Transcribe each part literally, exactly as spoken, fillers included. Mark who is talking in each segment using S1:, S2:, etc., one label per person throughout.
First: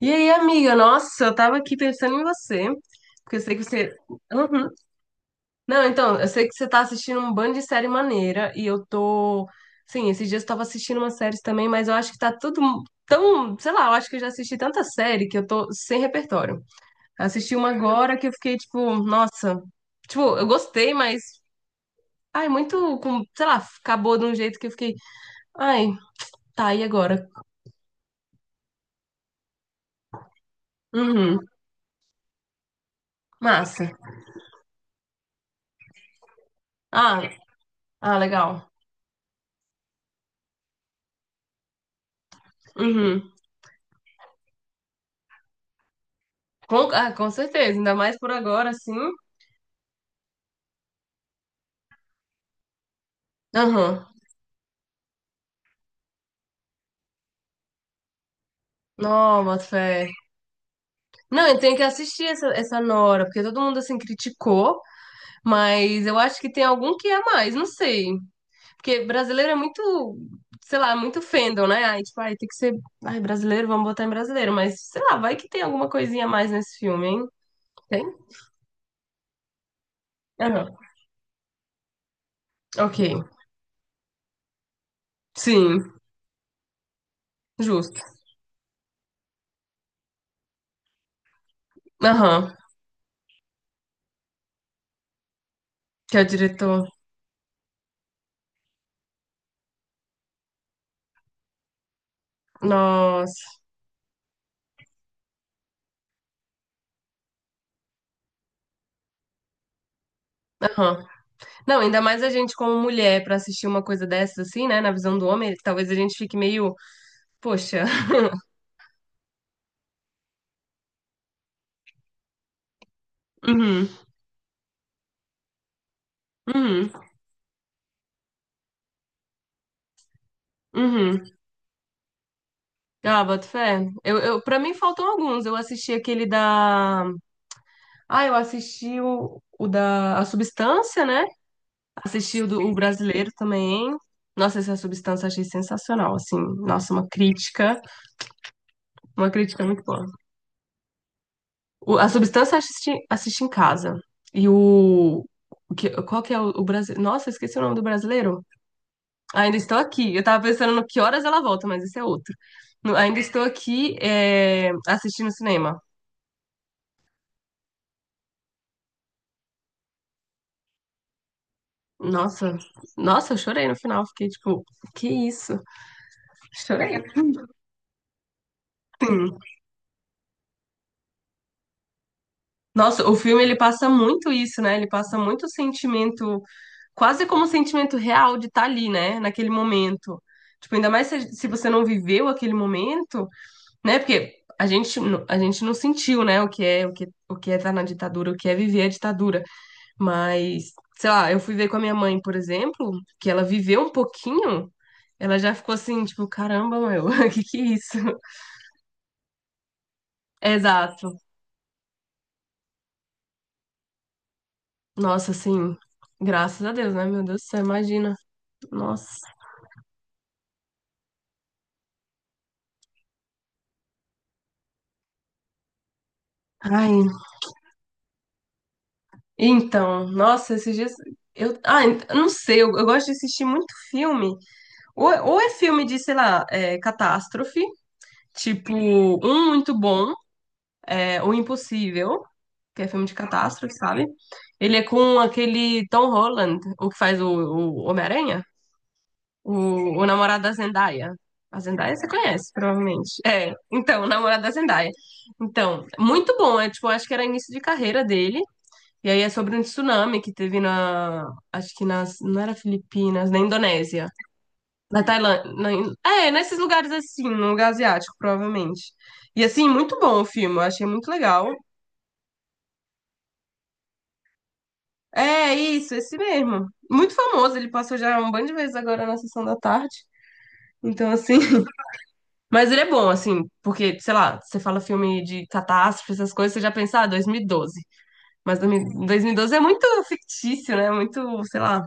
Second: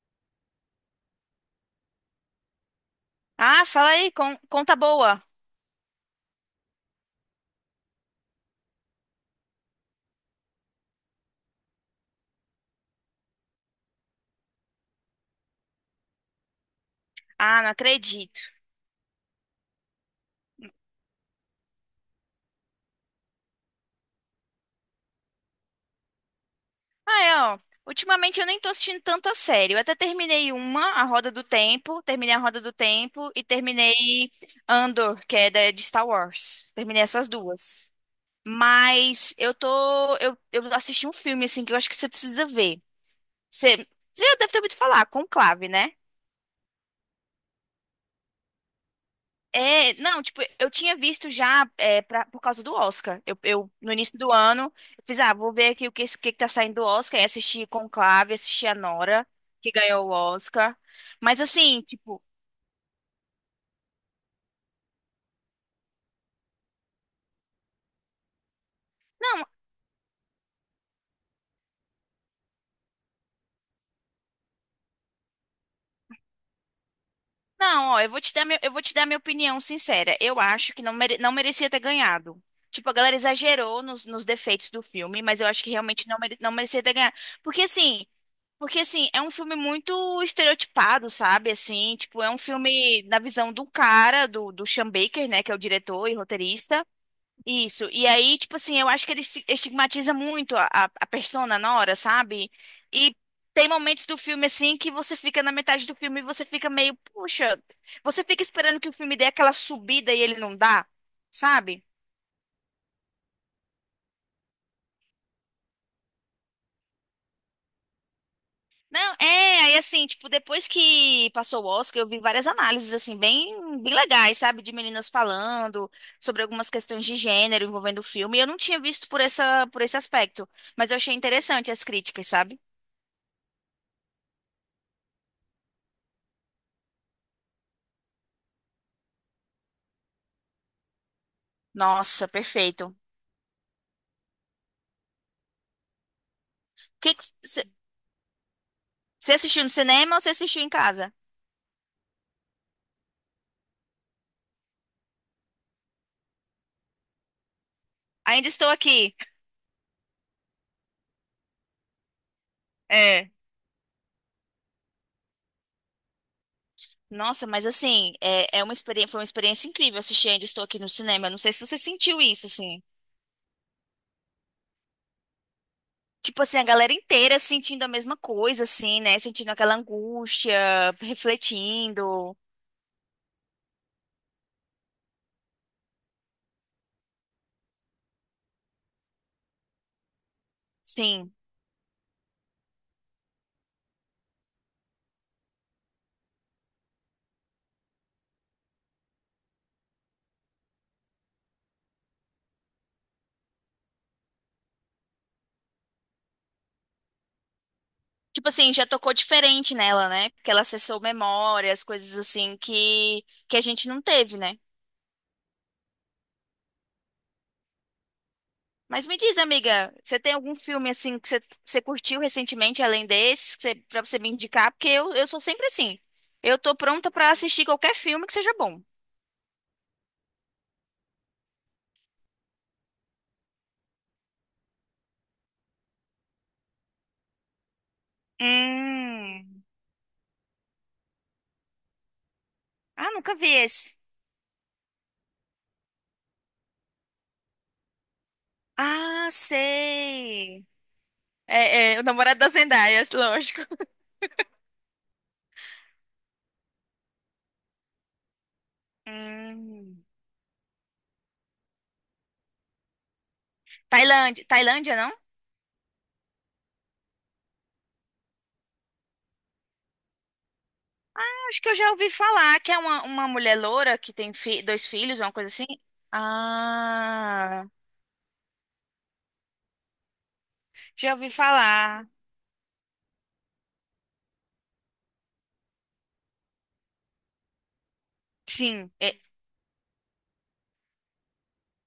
S1: E aí, amiga? Nossa, eu tava aqui pensando em você, porque eu sei que
S2: Ah, fala
S1: você.
S2: aí, con-
S1: Uhum.
S2: conta boa.
S1: Não, então, eu sei que você tá assistindo um bando de série maneira, e eu tô. Sim, esses dias eu tava assistindo umas séries também, mas eu acho que tá tudo tão. Sei lá, eu acho que eu já assisti tanta série que eu tô sem repertório. Assisti
S2: Ah,
S1: uma
S2: não
S1: agora que eu
S2: acredito.
S1: fiquei tipo, nossa. Tipo, eu gostei, mas. Ai, muito. Com... Sei lá, acabou de um jeito que eu fiquei. Ai, tá, e
S2: Ah,
S1: agora?
S2: é, ó. Ultimamente eu nem tô assistindo tanta série. Eu até terminei uma, A Roda
S1: Uhum.
S2: do Tempo, terminei A Roda do Tempo e
S1: Massa.
S2: terminei Andor, que é da- de Star Wars. Terminei
S1: Ah,
S2: essas duas.
S1: ah, legal.
S2: Mas eu tô, eu, eu assisti um filme assim que eu acho que você precisa ver.
S1: Uhum.
S2: Você, você já deve ter ouvido falar, Conclave, né?
S1: Com, ah, com certeza, ainda mais por agora, assim.
S2: É, não, tipo, eu tinha visto já é, pra- por causa do Oscar. Eu, eu, no
S1: Aham.
S2: início do ano, eu fiz, ah, vou ver aqui o que, esse- o que que tá saindo do Oscar. E assisti Conclave, assisti a Nora,
S1: Não, boto
S2: que ganhou
S1: fé.
S2: o Oscar. Mas
S1: Não, eu tenho que
S2: assim, tipo,
S1: assistir essa, essa Nora, porque todo mundo, assim, criticou, mas eu acho que tem algum que é a mais, não sei. Porque
S2: não,
S1: brasileiro é muito, sei lá, muito fandom, né? Ai, tipo, ai, tem que ser, ai, brasileiro, vamos botar em brasileiro, mas, sei lá, vai que tem alguma coisinha a mais nesse filme, hein?
S2: não, ó,
S1: Tem?
S2: eu vou te dar meu, eu vou te dar minha opinião sincera. Eu acho
S1: Aham.
S2: que não, mere- não merecia ter ganhado. Tipo, a
S1: Ok.
S2: galera exagerou nos, nos defeitos do filme, mas eu acho que
S1: Sim,
S2: realmente não, mere- não merecia ter ganhado. Porque
S1: justo.
S2: assim. Porque, assim, é um filme muito estereotipado, sabe? Assim, tipo, é um
S1: Aham.
S2: filme da visão do cara, do, do Sean Baker, né? Que é o diretor e
S1: Que é o diretor.
S2: roteirista. Isso. E aí, tipo assim, eu acho que ele esti- estigmatiza muito a, a a persona na hora, sabe? E
S1: Nossa.
S2: tem momentos do filme, assim, que você fica na metade do filme e você fica meio, puxa, você fica esperando que o filme dê aquela subida e ele não dá,
S1: Aham. Não,
S2: sabe?
S1: ainda mais a gente como mulher pra assistir uma coisa dessas assim, né, na visão do homem, talvez a gente fique meio, poxa.
S2: Não, é, aí assim, tipo, depois que passou o Oscar, eu vi várias análises, assim, bem,
S1: Uhum.
S2: bem legais, sabe? De meninas falando sobre algumas
S1: Uhum.
S2: questões de gênero envolvendo o filme. E eu não tinha visto por essa, por esse aspecto, mas eu achei
S1: Uhum.
S2: interessante as críticas, sabe?
S1: Ah, boto fé. Eu, eu, para mim faltam alguns. Eu assisti aquele da. Ah, eu assisti o, o da A Substância, né?
S2: Nossa,
S1: Assisti o do o
S2: perfeito.
S1: brasileiro também. Nossa, essa substância eu achei sensacional, assim. Nossa, uma
S2: Que que c-
S1: crítica, uma
S2: Você
S1: crítica
S2: assistiu no
S1: muito boa.
S2: cinema ou você assistiu em casa?
S1: O- A substância eu assisti, assisti em casa. E o, o que, qual que é o, o brasileiro? Nossa, eu esqueci o nome do brasileiro.
S2: Ainda estou aqui.
S1: Ainda estou aqui. Eu tava pensando no que horas ela volta, mas isso é outro. No- Ainda
S2: É.
S1: estou aqui, é, assistindo cinema.
S2: Nossa, mas assim, é, é uma experiência, foi uma experiência incrível assistir Ainda Estou Aqui no cinema. Não sei se você sentiu isso,
S1: Nossa,
S2: assim.
S1: nossa, eu chorei no final. Fiquei tipo, que isso?
S2: Tipo assim, a galera
S1: Chorei.
S2: inteira sentindo a mesma coisa, assim, né? Sentindo aquela angústia, refletindo,
S1: Nossa, o filme ele passa muito isso, né? Ele passa muito sentimento, quase como um sentimento real de estar ali, né? Naquele momento. Tipo, ainda mais se,
S2: sim.
S1: se você não viveu aquele momento, né? Porque a gente, não- a gente não sentiu, né? O que é, o que, o que é estar na ditadura, o que é viver a ditadura. Mas, sei lá, eu fui ver com a minha mãe, por exemplo, que ela viveu um pouquinho, ela já ficou assim, tipo, caramba, meu, que que é isso?
S2: Tipo assim, já tocou diferente nela, né? Porque
S1: É,
S2: ela acessou
S1: exato.
S2: memórias, coisas assim que, que a gente não teve, né?
S1: Nossa, assim, graças a Deus, né? Meu Deus do céu, imagina.
S2: Mas
S1: Nossa.
S2: me diz, amiga, você tem algum filme assim que você, você curtiu recentemente, além desses, que você, pra você me indicar? Porque eu, eu sou sempre assim. Eu tô
S1: Ai.
S2: pronta pra assistir qualquer filme que seja bom.
S1: Então, nossa, esses dias. Eu, ah, ent- eu não sei, eu, eu gosto de assistir muito filme. Ou, ou é filme de, sei lá, é, catástrofe, tipo, um
S2: Hum.
S1: muito bom, é, O Impossível. Que é filme
S2: Ah,
S1: de
S2: nunca vi
S1: catástrofe,
S2: esse.
S1: sabe? Ele é com aquele Tom Holland, o que faz o, o Homem-Aranha,
S2: Ah,
S1: o, o namorado da
S2: sei.
S1: Zendaya. A
S2: É,
S1: Zendaya
S2: é, o
S1: você
S2: namorado da
S1: conhece,
S2: Zendaya,
S1: provavelmente. É,
S2: lógico.
S1: então, o namorado da Zendaya. Então, muito bom. É tipo, acho que era início de carreira dele. E aí é sobre um
S2: Hum.
S1: tsunami que teve na. Acho que nas. Não era Filipinas, na Indonésia.
S2: Tailândia, Tailândia,
S1: Na
S2: não? Eu
S1: Tailândia. na In- é, nesses lugares assim, no lugar asiático, provavelmente. E assim, muito bom o filme. Eu achei muito legal.
S2: acho que eu já ouvi falar que é uma, uma mulher loura que tem fi- dois filhos, uma coisa
S1: É
S2: assim.
S1: isso, esse mesmo. Muito famoso,
S2: Ah,
S1: ele passou já um bando de vezes agora na sessão da tarde. Então,
S2: já ouvi
S1: assim.
S2: falar.
S1: Mas ele é bom, assim, porque, sei lá, você fala filme de catástrofe, essas coisas, você já pensa, ah, dois mil e doze. Mas
S2: Sim,
S1: dois mil
S2: é,
S1: dois mil e doze é muito fictício, né? Muito, sei lá,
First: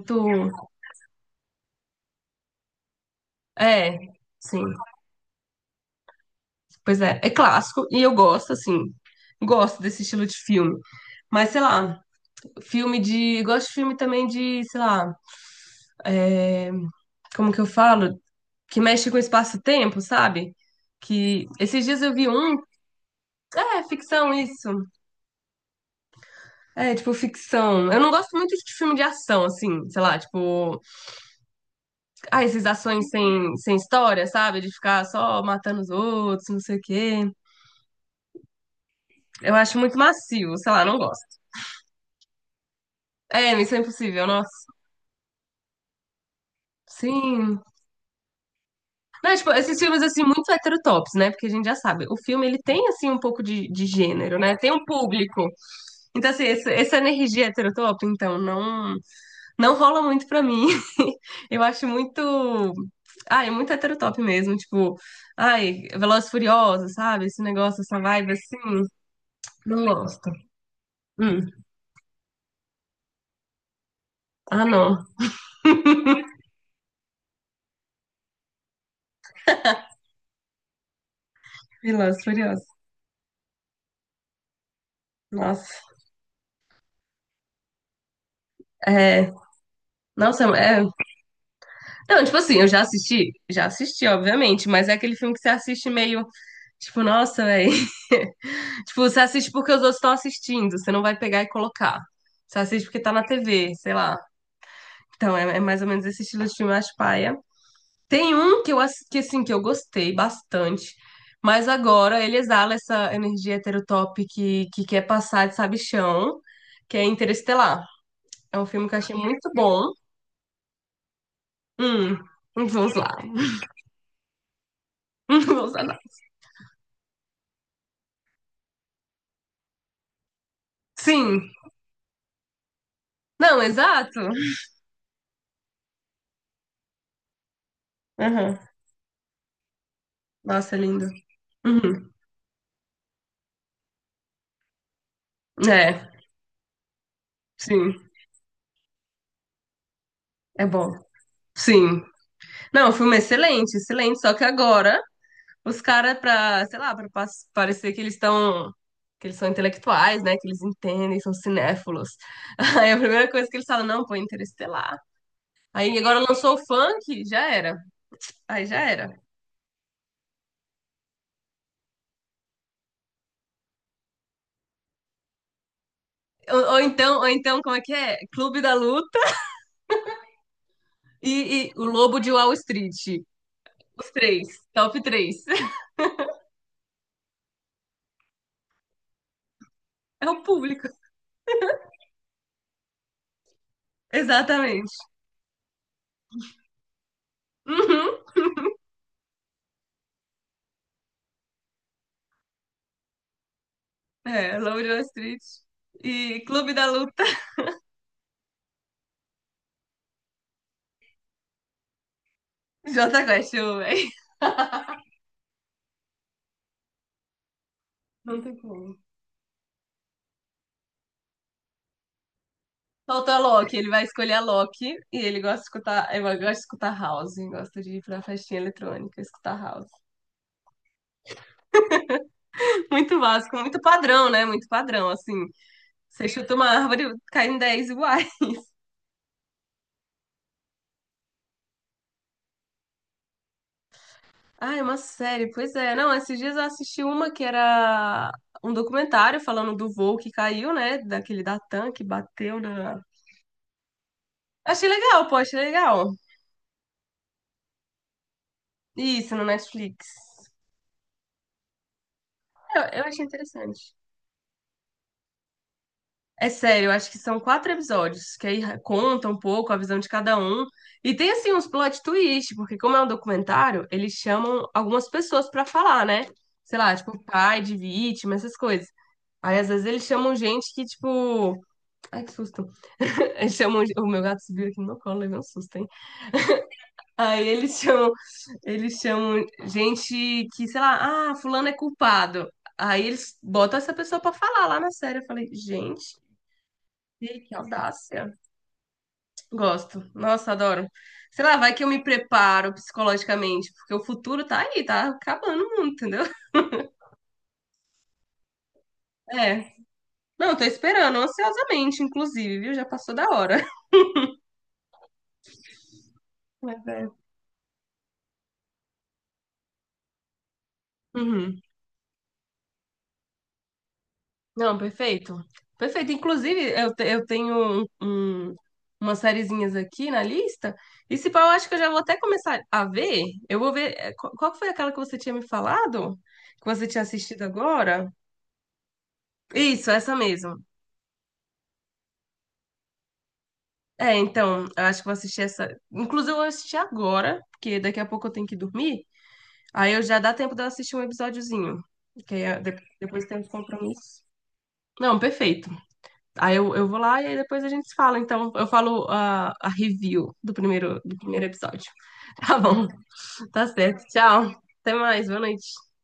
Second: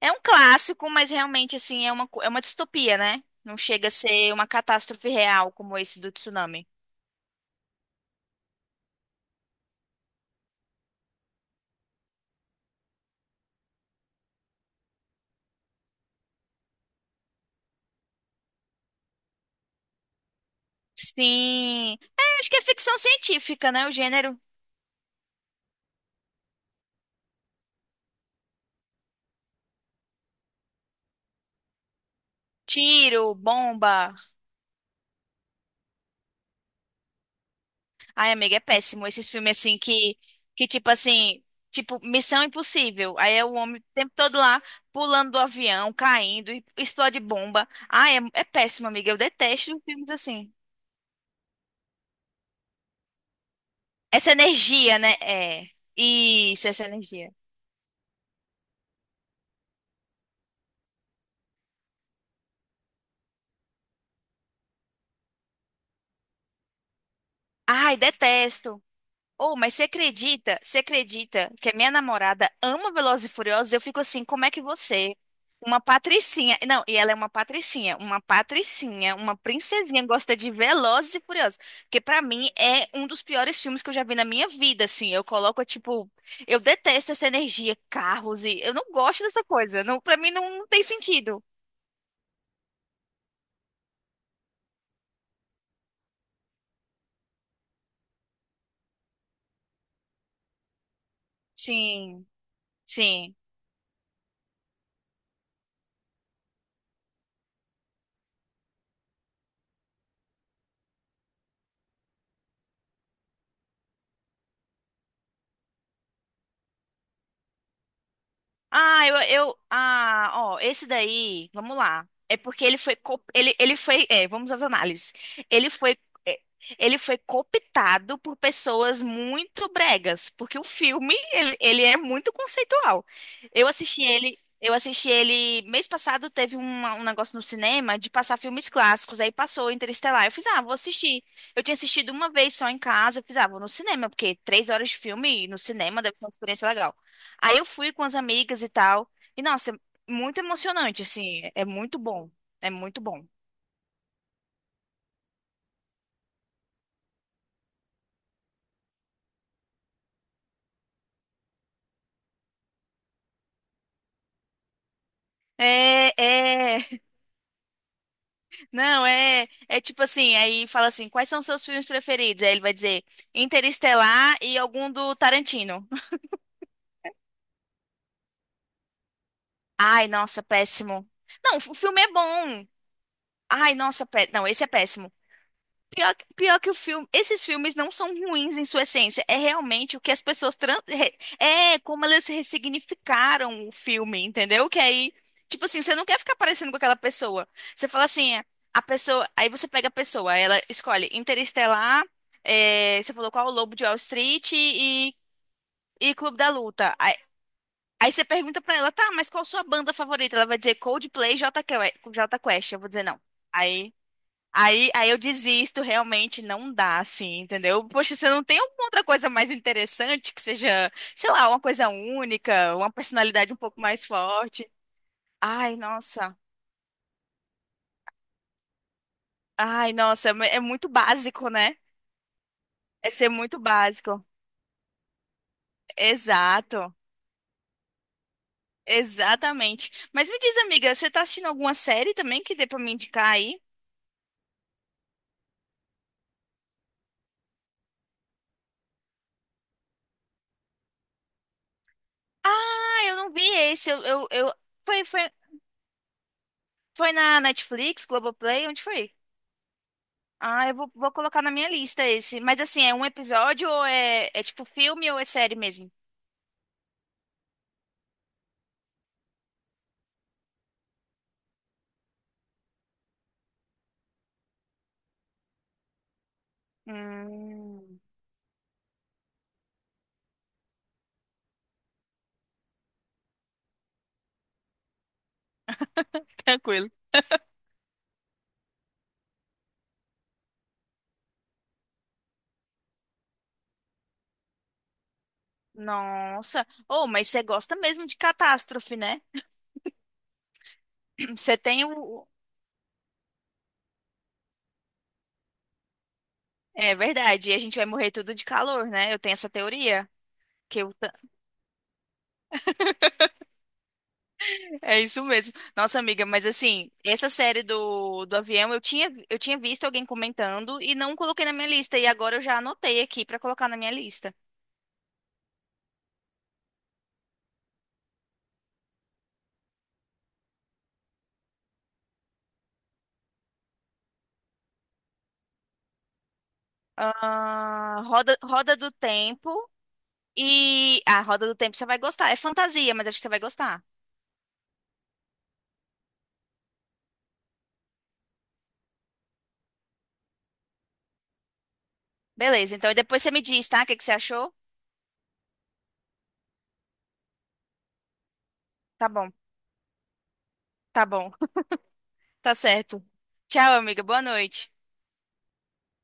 S2: é um clássico, mas realmente assim é uma, co- é uma distopia, né? Não chega a
S1: É,
S2: ser uma
S1: sim.
S2: catástrofe real como esse do tsunami.
S1: Pois é, é clássico e eu gosto, assim. Gosto desse estilo de filme. Mas, sei lá, filme de. Gosto de filme também de, sei lá, é, como que eu falo? Que mexe com o espaço-tempo, sabe? Que esses
S2: Sim,
S1: dias eu vi
S2: é, acho que
S1: um,
S2: é ficção científica,
S1: é
S2: né? O
S1: ficção
S2: gênero
S1: isso. É, tipo ficção. Eu não gosto muito de filme de ação assim, sei lá, tipo, ah, essas ações
S2: tiro,
S1: sem sem
S2: bomba.
S1: história, sabe? De ficar só matando os outros, não sei o quê.
S2: Ai, amiga, é péssimo. Esses
S1: Eu
S2: filmes
S1: acho
S2: assim
S1: muito
S2: que,
S1: macio,
S2: que
S1: sei lá,
S2: tipo
S1: não gosto.
S2: assim, tipo Missão Impossível. Aí é o
S1: É, Missão
S2: homem o tempo
S1: Impossível,
S2: todo
S1: nossa.
S2: lá pulando do avião, caindo, e explode
S1: Sim,
S2: bomba. Ai, é, é péssimo, amiga. Eu
S1: não, tipo, esses
S2: detesto
S1: filmes,
S2: filmes
S1: assim, muito
S2: assim.
S1: heterotops, né? Porque a gente já sabe, o filme, ele tem, assim, um pouco de, de
S2: Essa
S1: gênero, né? Tem um
S2: energia, né?
S1: público.
S2: É.
S1: Então, assim,
S2: Isso,
S1: essa,
S2: essa
S1: essa
S2: energia.
S1: energia heterotop, então, não, não rola muito pra mim. Eu acho muito... Ah, é muito heterotop mesmo, tipo... Ai, Velozes e Furiosos, sabe? Esse negócio,
S2: Ai,
S1: essa vibe, assim,
S2: detesto. Ou mas você
S1: não gosto.
S2: acredita? Você
S1: Hum.
S2: acredita que a minha namorada ama Velozes e Furiosos? Eu fico assim, como é que
S1: Ah, não.
S2: você, uma patricinha, não, e ela é uma patricinha, uma patricinha, uma princesinha gosta de Velozes e Furiosos, que
S1: Velozes
S2: pra
S1: e
S2: mim
S1: Furiosos.
S2: é um dos piores filmes que eu já vi na minha vida, assim. Eu coloco
S1: Nossa.
S2: tipo, eu detesto essa energia, carros e eu não gosto
S1: É...
S2: dessa coisa. Não, para mim
S1: Nossa,
S2: não
S1: é...
S2: tem sentido.
S1: Não, tipo assim, eu já assisti, já assisti, obviamente, mas é aquele filme que você assiste meio, tipo, nossa, velho. Tipo, você assiste porque os outros estão assistindo, você não vai pegar e colocar.
S2: Sim,
S1: Você assiste porque tá na
S2: sim.
S1: T V, sei lá. Então, é, é mais ou menos esse estilo de filme, eu acho paia. Tem um que eu, ass- que, assim, que eu gostei bastante, mas agora ele exala essa energia heterotop que, que quer passar de sabichão, que é Interestelar. É um filme que eu
S2: Ah,
S1: achei
S2: eu,
S1: muito
S2: eu,
S1: bom.
S2: ah, ó, esse daí, vamos lá.
S1: Hum,
S2: É porque ele
S1: vamos
S2: foi,
S1: lá.
S2: co- ele, ele foi, é, vamos às análises. Ele
S1: Vamos
S2: foi,
S1: lá.
S2: é, ele foi cooptado por pessoas muito bregas, porque o filme,
S1: Sim,
S2: ele, ele é muito conceitual.
S1: não,
S2: Eu assisti
S1: exato.
S2: ele, eu assisti ele, mês passado teve uma- um negócio no cinema de passar
S1: Aham.
S2: filmes clássicos, aí passou Interestelar. Eu fiz, ah, vou
S1: Nossa, é lindo.
S2: assistir. Eu tinha
S1: Uhum.
S2: assistido uma vez só em casa, eu fiz, ah, vou no cinema, porque três horas de filme no cinema
S1: É,
S2: deve ser uma experiência legal. Aí eu fui
S1: sim,
S2: com as amigas e tal. E, nossa, é muito
S1: é bom.
S2: emocionante, assim. É é muito
S1: Sim.
S2: bom. É
S1: Não, o
S2: muito
S1: filme é
S2: bom.
S1: excelente, excelente. Só que agora os caras, pra, sei lá, pra pa- parecer que eles estão. Que eles são intelectuais, né? Que eles entendem, são cinéfilos. Aí a primeira coisa que eles falam, não, pô, Interestelar. Aí
S2: É,
S1: agora lançou o
S2: é.
S1: funk, já era. Aí já
S2: Não,
S1: era.
S2: é. É tipo assim, aí fala assim, quais são os seus filmes preferidos? Aí ele vai dizer Interestelar e algum do Tarantino.
S1: Ou, ou então, ou então, como é que é? Clube da Luta
S2: Ai, nossa, péssimo. Não,
S1: e, e
S2: o
S1: o
S2: filme é
S1: Lobo de Wall
S2: bom.
S1: Street.
S2: Ai, nossa,
S1: Os
S2: pé...
S1: três,
S2: não, esse é
S1: top
S2: péssimo.
S1: três.
S2: Pior, que pior que o filme, esses filmes não são ruins em sua essência, é realmente o que as
S1: É o
S2: pessoas tran-
S1: público.
S2: re- é como elas ressignificaram o filme, entendeu? Que
S1: Exatamente.
S2: aí, tipo assim, você não quer ficar parecendo com aquela pessoa. Você fala
S1: Uhum.
S2: assim, é, a pessoa, aí você pega a pessoa, ela escolhe Interestelar, é, você falou qual o Lobo de Wall Street
S1: É, Lobo de Wall
S2: e,
S1: Street.
S2: e Clube
S1: E
S2: da
S1: Clube da
S2: Luta. Aí,
S1: Luta.
S2: aí você pergunta pra ela, tá, mas qual sua banda favorita? Ela vai dizer Coldplay, Jota Quest. Eu vou dizer não.
S1: Jota Quest, eu, amo,
S2: Aí
S1: véi.
S2: Aí, aí eu desisto, realmente não dá, assim, entendeu? Poxa, você
S1: Não
S2: não
S1: tem
S2: tem alguma
S1: como.
S2: outra coisa mais interessante que seja, sei lá, uma coisa única, uma
S1: Falta
S2: personalidade um
S1: Loki,
S2: pouco
S1: ele
S2: mais
S1: vai escolher a
S2: forte.
S1: Loki e ele gosta de
S2: Ai,
S1: escutar, ele
S2: nossa.
S1: gosta de escutar house, gosta de ir pra festinha eletrônica, escutar house.
S2: Ai, nossa, é é muito básico, né? É
S1: Muito
S2: ser
S1: básico,
S2: muito
S1: muito
S2: básico.
S1: padrão, né? Muito padrão, assim. Você chuta uma
S2: Exato.
S1: árvore, cai em dez iguais.
S2: Exatamente. Mas me diz, amiga, você tá assistindo alguma série também que dê pra me indicar aí?
S1: Ah, é uma série, pois é. Não, esses dias eu assisti uma que era um documentário falando do voo que caiu, né? Daquele da TAM que bateu na.
S2: Ah, eu não vi esse. Eu, eu, eu...
S1: Achei
S2: Foi,
S1: legal,
S2: foi,
S1: pô, achei legal.
S2: foi na Netflix, Globoplay? Onde foi?
S1: Isso, no Netflix.
S2: Ah, eu vou, vou colocar na minha lista esse. Mas
S1: Eu,
S2: assim, é
S1: eu
S2: um
S1: achei
S2: episódio ou
S1: interessante.
S2: é, é tipo filme ou é série mesmo?
S1: É sério, eu acho que são quatro episódios, que aí ra- conta um pouco a visão de cada um. E tem, assim, uns plot twist, porque como é um documentário, eles chamam algumas pessoas pra falar, né? Sei lá, tipo, pai de
S2: Hum.
S1: vítima, essas coisas. Aí, às vezes, eles chamam gente que, tipo... Ai, que susto. Eles chamam... O meu gato subiu aqui no meu colo, levei um susto, hein?
S2: Tranquilo.
S1: Aí eles chamam, eles chamam gente que, sei lá, ah, fulano é culpado. Aí eles botam essa pessoa pra falar lá na série. Eu falei, gente,
S2: Nossa. Oh, mas você
S1: que que
S2: gosta mesmo de
S1: audácia.
S2: catástrofe, né?
S1: Gosto. Nossa, adoro. Sei lá,
S2: Você
S1: vai que
S2: tem
S1: eu me
S2: o.
S1: preparo psicologicamente, porque o futuro tá aí, tá acabando o mundo, entendeu?
S2: É verdade, e a gente vai morrer tudo de calor, né? Eu tenho essa
S1: É.
S2: teoria.
S1: Não, tô
S2: Que eu... ta-
S1: esperando ansiosamente, inclusive, viu? Já passou da hora.
S2: É isso mesmo. Nossa, amiga, mas
S1: Mas
S2: assim,
S1: é.
S2: essa série do, do avião, eu tinha, eu tinha visto alguém comentando e não coloquei na
S1: Uhum.
S2: minha lista. E agora eu já anotei aqui pra colocar na minha lista.
S1: Não, perfeito. Perfeito. Inclusive, eu, te- eu tenho um, um- umas sériezinhas aqui na lista. E se pá, eu acho que eu já vou até começar a ver. Eu vou ver. eh, qu- Qual que foi aquela que você tinha me falado? Que você tinha assistido
S2: Ah,
S1: agora?
S2: Roda, Roda do Tempo.
S1: Isso, essa mesmo.
S2: E a Roda do Tempo você vai gostar. É fantasia, mas acho que você vai gostar.
S1: É, então, eu acho que vou assistir essa. Inclusive, eu vou assistir agora, porque daqui a pouco eu tenho que dormir. Aí eu já dá tempo de eu assistir um episódiozinho. Que aí, eh,
S2: Beleza,
S1: de-
S2: então e depois
S1: depois
S2: você
S1: tem
S2: me
S1: os
S2: diz, tá? O que que você
S1: compromissos.
S2: achou?
S1: Não, perfeito. Aí eu, eu vou lá e aí depois a gente se fala. Então, eu falo
S2: Tá bom,
S1: a, a review do primeiro,
S2: tá
S1: do
S2: bom.
S1: primeiro episódio.
S2: Tá
S1: Tá bom,
S2: certo.
S1: tá
S2: Tchau, amiga.
S1: certo.
S2: Boa
S1: Tchau.
S2: noite.
S1: Até mais, boa noite.